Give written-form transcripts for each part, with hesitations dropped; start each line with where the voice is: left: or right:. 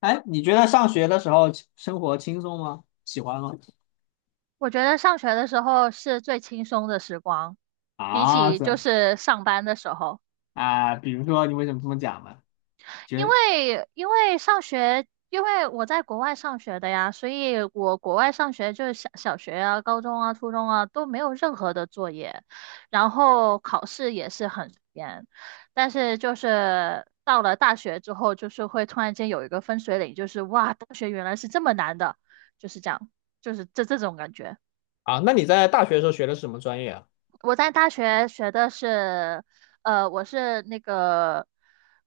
left: 哎，你觉得上学的时候生活轻松吗？喜欢吗？
right: 我觉得上学的时候是最轻松的时光，比
left: 啊，
right: 起
left: 这
right: 就
left: 样。
right: 是上班的时候，
left: 啊，比如说你为什么这么讲呢？
right: 因
left: 觉得
right: 为因为上学，因为我在国外上学的呀，所以我国外上学就是小学啊、高中啊、初中啊都没有任何的作业，然后考试也是很严，但是就是到了大学之后，就是会突然间有一个分水岭，就是哇，大学原来是这么难的，就是这样，就是这种感觉。
left: 啊，那你在大学的时候学的是什么专业啊？
right: 我在大学学的是，我是那个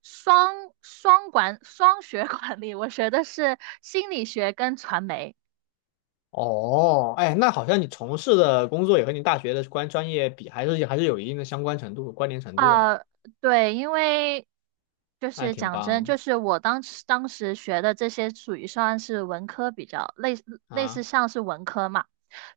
right: 双双管双学管理，我学的是心理学跟传媒。
left: 哦。哎，那好像你从事的工作也和你大学的关专业比，还是还是有一定的相关程度、关联程度，哎，
right: 呃，对，因为就
left: 那还
right: 是
left: 挺
right: 讲真，就
left: 棒
right: 是我当时学的这些属于算是文科比较类似
left: 啊。
right: 像是文科嘛，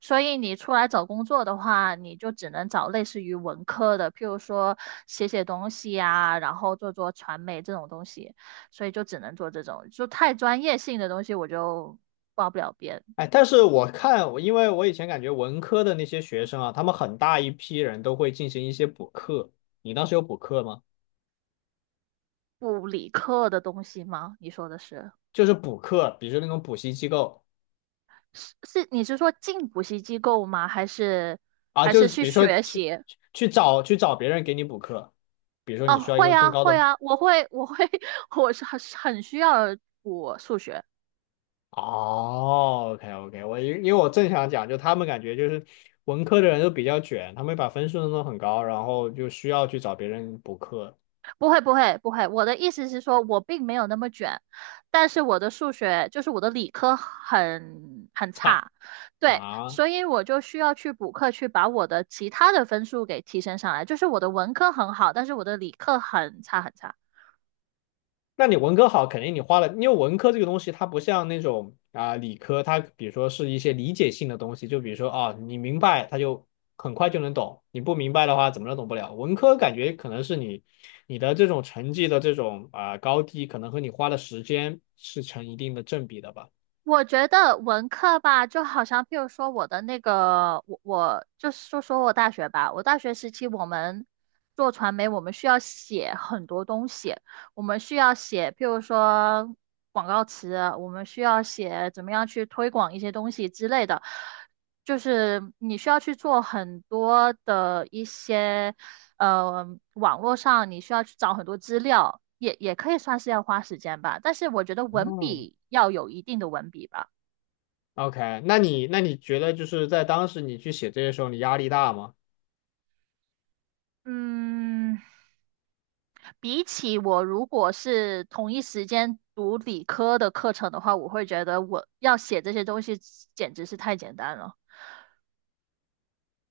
right: 所以你出来找工作的话，你就只能找类似于文科的，譬如说写写东西呀、然后做做传媒这种东西，所以就只能做这种，就太专业性的东西我就报不了边，
left: 哎，但是我看，我因为我以前感觉文科的那些学生啊，他们很大一批人都会进行一些补课。你当时有补课吗？
right: 不理科的东西吗？你说的是？
left: 就是补课，比如说那种补习机构。
right: 是是，你是说进补习机构吗？还是
left: 啊，
right: 还是
left: 就是
right: 去
left: 比如说
right: 学
left: 去
right: 习？
left: 去去找去找别人给你补课，比如说
right: 哦，
left: 你需要一
right: 会
left: 个更
right: 啊，
left: 高
right: 会
left: 的。
right: 啊，我会，我会，我是很需要补数学。
left: 哦，OK，我因为我正想讲，就他们感觉就是文科的人都比较卷，他们把分数弄得很高，然后就需要去找别人补课。
right: 不会，不会，不会。我的意思是说，我并没有那么卷，但是我的数学就是我的理科很
left: 差
right: 差，对，
left: 啊，
right: 所以我就需要去补课，去把我的其他的分数给提升上来。就是我的文科很好，但是我的理科很差很差。
left: 那你文科好，肯定你花了，因为文科这个东西，它不像那种啊、理科，它比如说是一些理解性的东西，就比如说啊，你明白它就很快就能懂，你不明白的话怎么都懂不了。文科感觉可能是你的这种成绩的这种啊、高低，可能和你花的时间是成一定的正比的吧。
right: 我觉得文科吧，就好像譬如说我的那个，我就说说我大学吧，我大学时期我们做传媒，我们需要写很多东西，我们需要写，譬如说广告词，我们需要写怎么样去推广一些东西之类的，就是你需要去做很多的一些。网络上你需要去找很多资料，也可以算是要花时间吧。但是我觉得文
left: 嗯，
right: 笔要有一定的文笔吧。
left: OK，那你觉得就是在当时你去写这些时候，你压力大吗？
right: 嗯，比起我如果是同一时间读理科的课程的话，我会觉得我要写这些东西简直是太简单了。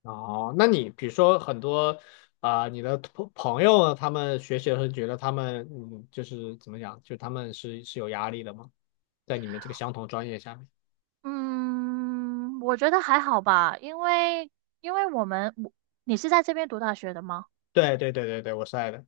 left: 哦，那你比如说很多啊、你的朋友呢他们学习的时候觉得他们嗯，就是怎么讲，就他们是有压力的吗？在你们这个相同专业下面？
right: 嗯，我觉得还好吧，因为因为我们。你是在这边读大学的吗？
left: 对对对对对，我是爱的。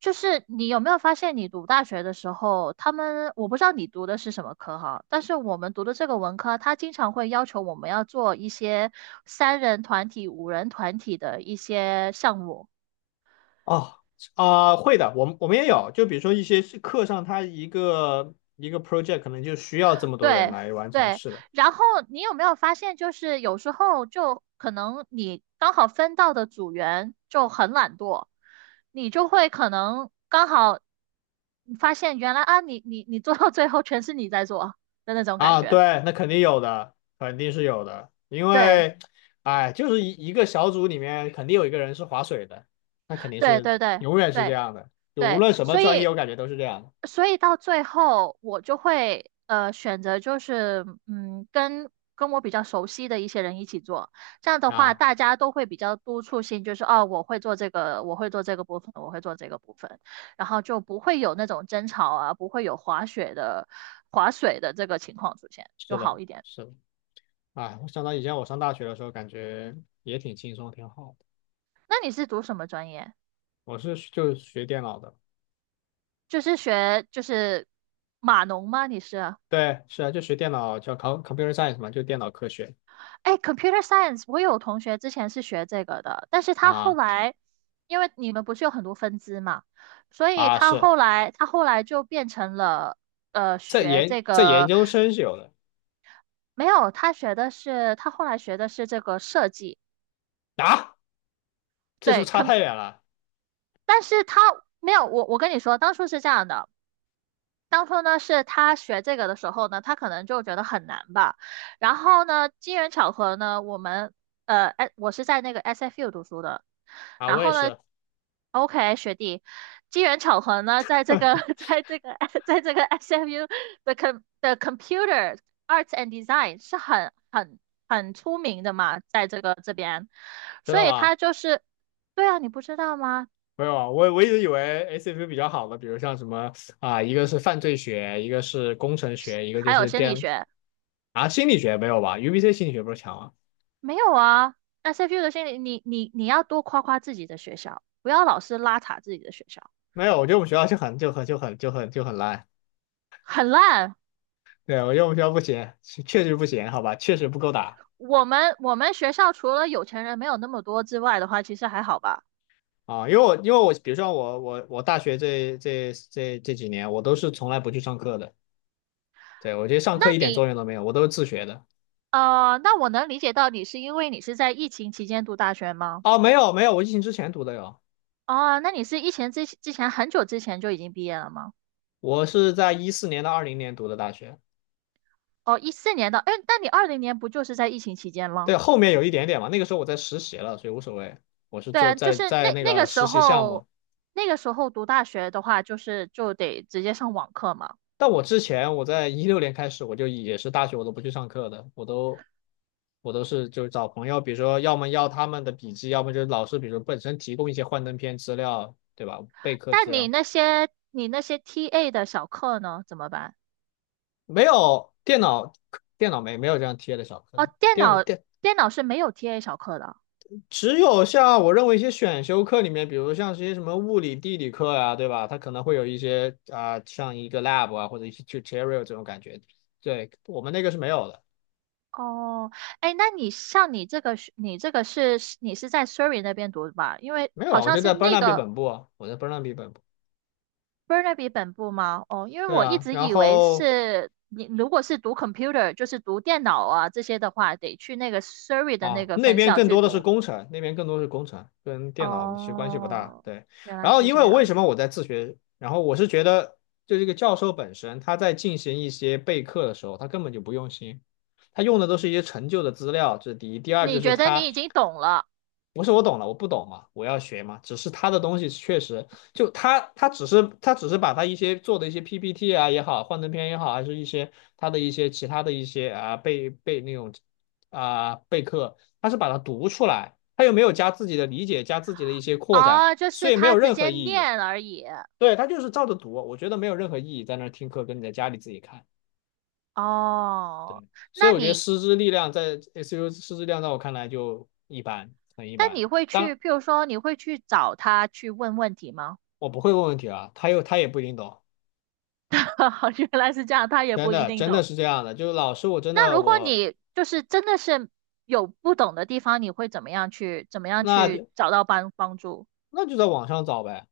right: 就是你有没有发现，你读大学的时候，他们我不知道你读的是什么科哈，但是我们读的这个文科，它经常会要求我们要做一些三人团体、五人团体的一些项目。
left: 哦，啊、会的，我们也有，就比如说一些是课上，它一个一个 project 可能就需要这么多人
right: 对
left: 来完成，
right: 对，
left: 是的。
right: 然后你有没有发现，就是有时候就可能你刚好分到的组员就很懒惰，你就会可能刚好发现原来啊，你你你做到最后全是你在做的那种感
left: 啊，
right: 觉。
left: 对，那肯定有的，肯定是有的，因
right: 对，
left: 为，哎，就是一个小组里面肯定有一个人是划水的，那肯定
right: 对
left: 是
right: 对对
left: 永远是这
right: 对
left: 样的，就无
right: 对，
left: 论什么
right: 所
left: 专业，
right: 以
left: 我感觉都是这样
right: 所以到最后我就会选择就是嗯跟我比较熟悉的一些人一起做，这样的
left: 的
right: 话
left: 啊。
right: 大家都会比较督促性，就是哦我会做这个，我会做这个部分，我会做这个部分，然后就不会有那种争吵啊，不会有滑雪的滑水的这个情况出现，就
left: 是
right: 好
left: 的，
right: 一点。
left: 是的，哎，我想到以前我上大学的时候，感觉也挺轻松，挺好的。
right: 那你是读什么专业？
left: 我是就学电脑的。
right: 就是学就是码农吗？你是？
left: 对，是啊，就学电脑叫 computer science 嘛，就电脑科学
right: 哎，computer science，我有同学之前是学这个的，但是他后
left: 啊。
right: 来，因为你们不是有很多分支嘛，所以
left: 啊，
right: 他
left: 是
right: 后来他后来就变成了
left: 在
right: 学
left: 研
right: 这
left: 在研
right: 个，
left: 究生是有的
right: 没有，他学的是他后来学的是这个设计，
left: 啊，这是不
right: 对
left: 是差
right: 可，
left: 太远了
right: 但是他没有，我跟你说，当初是这样的，当初呢，是他学这个的时候呢，他可能就觉得很难吧。然后呢，机缘巧合呢，我们哎，我是在那个 SFU 读书的。
left: 啊？
right: 然
left: 我
right: 后
left: 也
right: 呢
left: 是。
right: ，OK，学弟，机缘巧合呢，在这个 在这个 在这个 SFU 的 com 的 Computer Arts and Design 是很出名的嘛，在这个这边，
left: 真
right: 所
left: 的
right: 以
left: 吗？
right: 他就是，对啊，你不知道吗？
left: 没有啊，我一直以为 ACP 比较好的，比如像什么啊，一个是犯罪学，一个是工程学，一个
right: 还
left: 就
right: 有
left: 是
right: 心理
left: 电
right: 学。
left: 啊心理学没有吧？UBC 心理学不是强吗？
right: 没有啊，SFU 那的心理，你你你要多夸夸自己的学校，不要老是拉垮自己的学校，
left: 没有，我觉得我们学校就很烂。
right: 很烂。
left: 对，我觉得我们学校不行，确实不行，好吧，确实不够打
right: 我们学校除了有钱人没有那么多之外的话，其实还好吧。
left: 啊。因为我因为我比如说我大学这几年，我都是从来不去上课的。对，我觉得上
right: 那
left: 课一点作
right: 你
left: 用都没有，我都是自学的。
right: 那我能理解到你是因为你是在疫情期间读大学吗？
left: 哦，没有没有，我疫情之前读的哟，
right: 哦，那你是疫情之前很久之前就已经毕业了吗？
left: 我是在2014年到2020年读的大学。
right: 哦，14年的，哎，那你20年不就是在疫情期间吗？
left: 对，后面有一点点嘛，那个时候我在实习了，所以无所谓。我是
right: 对
left: 做
right: 啊，就
left: 在
right: 是
left: 在
right: 那
left: 那
right: 那个
left: 个
right: 时
left: 实习项
right: 候，
left: 目，
right: 那个时候读大学的话，就是就得直接上网课嘛。
left: 但我之前我在2016年开始，我就也是大学我都不去上课的，我都是就找朋友，比如说要么要他们的笔记，要么就是老师，比如说本身提供一些幻灯片资料，对吧？备课资
right: 但你
left: 料。
right: 那些你那些 TA 的小课呢，怎么办？
left: 没有电脑。没有这样贴的小课
right: 哦，
left: 的。
right: 电脑电脑是没有 TA 小课的。
left: 只有像我认为一些选修课里面，比如像这些什么物理、地理课啊，对吧？它可能会有一些啊、像一个 lab 啊，或者一些 tutorial 这种感觉。对，我们那个是没有的。
right: 哦，哎，那你像你这个是，你这个是你是在 Surrey 那边读的吧？因为
left: 没有
right: 好
left: 啊。我
right: 像
left: 就
right: 是
left: 在
right: 那
left: Burnaby
right: 个
left: 本部啊，我在 Burnaby 本部。
right: Burnaby 本部吗？哦，因为
left: 对
right: 我一
left: 啊，
right: 直
left: 然
right: 以为
left: 后
right: 是你如果是读 computer，就是读电脑啊这些的话，得去那个 Surrey 的那
left: 啊，
right: 个
left: 那
right: 分
left: 边
right: 校
left: 更
right: 去
left: 多的是
right: 读。
left: 工程，那边更多是工程，跟电脑其实关系不大。
right: 哦，
left: 对，
right: 原来
left: 然后
right: 是
left: 因
right: 这
left: 为我为
right: 样。
left: 什么我在自学，然后我是觉得，就这个教授本身他在进行一些备课的时候，他根本就不用心，他用的都是一些陈旧的资料，这是第一。第二
right: 你
left: 就是
right: 觉得你
left: 他，
right: 已经懂了
left: 不是我懂了，我不懂嘛，我要学嘛。只是他的东西确实，就他只是把他一些做的一些 PPT 啊也好，幻灯片也好，还是一些他的一些其他的一些啊备那种啊备课，他是把它读出来，他又没有加自己的理解，加自己的一些扩展，
right: 哦，就
left: 所
right: 是
left: 以没
right: 他
left: 有
right: 直
left: 任何
right: 接
left: 意义。
right: 念而已。
left: 对，他就是照着读，我觉得没有任何意义，在那儿听课跟你在家里自己看。
right: 哦，
left: 对，所
right: 那
left: 以我觉得
right: 你，
left: 师资力量在 SU 师资力量在我看来就一般，很一
right: 那
left: 般。
right: 你会去，
left: 当
right: 譬如说，你会去找他去问问题吗？
left: 我不会问问题啊，他又他也不一定懂，
right: 原来是这样，他也
left: 真
right: 不一
left: 的
right: 定
left: 真的
right: 懂。
left: 是这样的。就是老师，我真
right: 那
left: 的
right: 如果
left: 我
right: 你就是真的是有不懂的地方，你会怎么样去，怎么样
left: 那
right: 去
left: 就
right: 找到帮助？
left: 那就在网上找呗。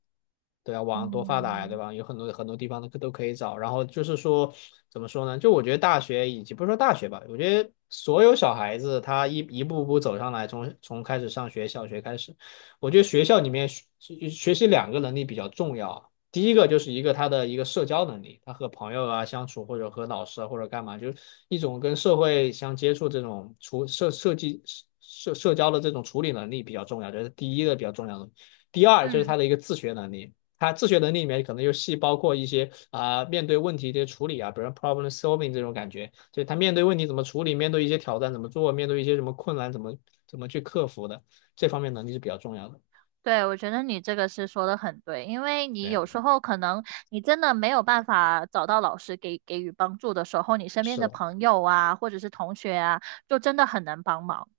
left: 对啊，网上多发达呀，对
right: 嗯，
left: 吧？有很多很多地方都都可以找。然后就是说，怎么说呢？就我觉得大学以及不是说大学吧，我觉得所有小孩子他一步步走上来，从开始上学，小学开始，我觉得学校里面学习两个能力比较重要啊。第一个就是一个他的一个社交能力，他和朋友啊相处，或者和老师啊，或者干嘛，就是一种跟社会相接触这种处社设计社社交的这种处理能力比较重要，这是第一个比较重要的。第二就是
right: 嗯。
left: 他的一个自学能力。他自学能力里面可能又细包括一些啊、面对问题的处理啊，比如 problem solving 这种感觉，就他面对问题怎么处理，面对一些挑战怎么做，面对一些什么困难怎么去克服的，这方面能力是比较重要的。
right: 对，我觉得你这个是说的很对，因为你
left: 对，
right: 有时候可能你真的没有办法找到老师给给予帮助的时候，你身边
left: 是
right: 的
left: 的。
right: 朋友啊，或者是同学啊，就真的很能帮忙，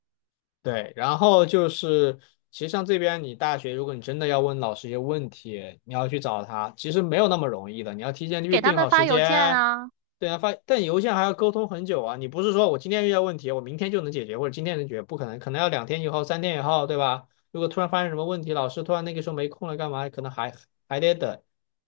left: 对，然后就是其实像这边你大学，如果你真的要问老师一些问题，你要去找他，其实没有那么容易的，你要提前预
right: 给他
left: 定
right: 们
left: 好
right: 发
left: 时
right: 邮件
left: 间。
right: 啊，
left: 对啊，发但邮件还要沟通很久啊，你不是说我今天遇到问题，我明天就能解决，或者今天能解决，不可能，可能要两天以后、三天以后，对吧？如果突然发生什么问题，老师突然那个时候没空了，干嘛？可能还得等，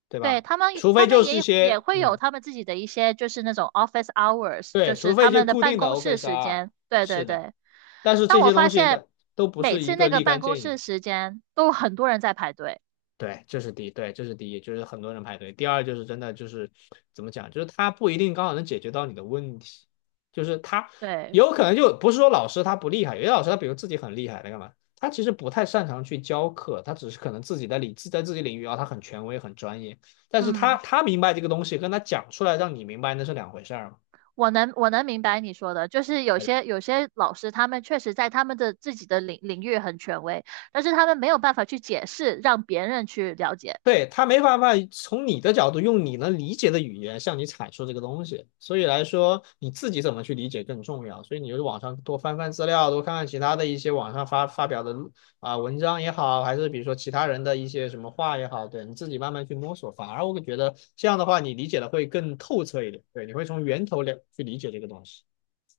left: 对
right: 对，
left: 吧？
right: 他们
left: 除
right: 他
left: 非
right: 们
left: 就是一
right: 也
left: 些，
right: 会有
left: 嗯，
right: 他们自己的一些就是那种 office hours，就
left: 对，
right: 是
left: 除
right: 他
left: 非一些
right: 们的
left: 固
right: 办
left: 定的
right: 公室
left: Office
right: 时
left: R，
right: 间，对对
left: 是的，
right: 对。
left: 但是
right: 但
left: 这
right: 我
left: 些
right: 发
left: 东西
right: 现
left: 的都不
right: 每
left: 是一
right: 次
left: 个
right: 那个
left: 立
right: 办
left: 竿
right: 公
left: 见
right: 室
left: 影。
right: 时间都有很多人在排队，
left: 对，这是第一，对，这是第一，就是很多人排队。第二就是真的就是怎么讲，就是他不一定刚好能解决到你的问题，就是他
right: 对，
left: 有可能就不是说老师他不厉害，有些老师他比如自己很厉害，他干嘛？他其实不太擅长去教课，他只是可能自己的领在自己领域啊，他很权威很专业，但是他
right: 嗯。
left: 他明白这个东西，跟他讲出来让你明白那是两回事儿嘛。
right: 我能明白你说的，就是有些老师他们确实在他们的自己的领域很权威，但是他们没有办法去解释，让别人去了解。
left: 对，他没办法从你的角度用你能理解的语言向你阐述这个东西，所以来说你自己怎么去理解更重要。所以你就是网上多翻翻资料，多看看其他的一些网上发表的啊、文章也好，还是比如说其他人的一些什么话也好，对你自己慢慢去摸索。反而我会觉得这样的话，你理解的会更透彻一点。对，你会从源头了去理解这个东西。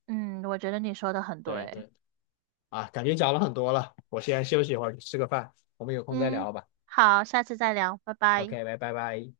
right: 嗯，我觉得你说的很
left: 对
right: 对。
left: 对啊，感觉讲了很多了，我先休息一会儿，吃个饭，我们有空再
right: 嗯，
left: 聊吧。
right: 好，下次再聊，拜拜。
left: OK，拜拜拜。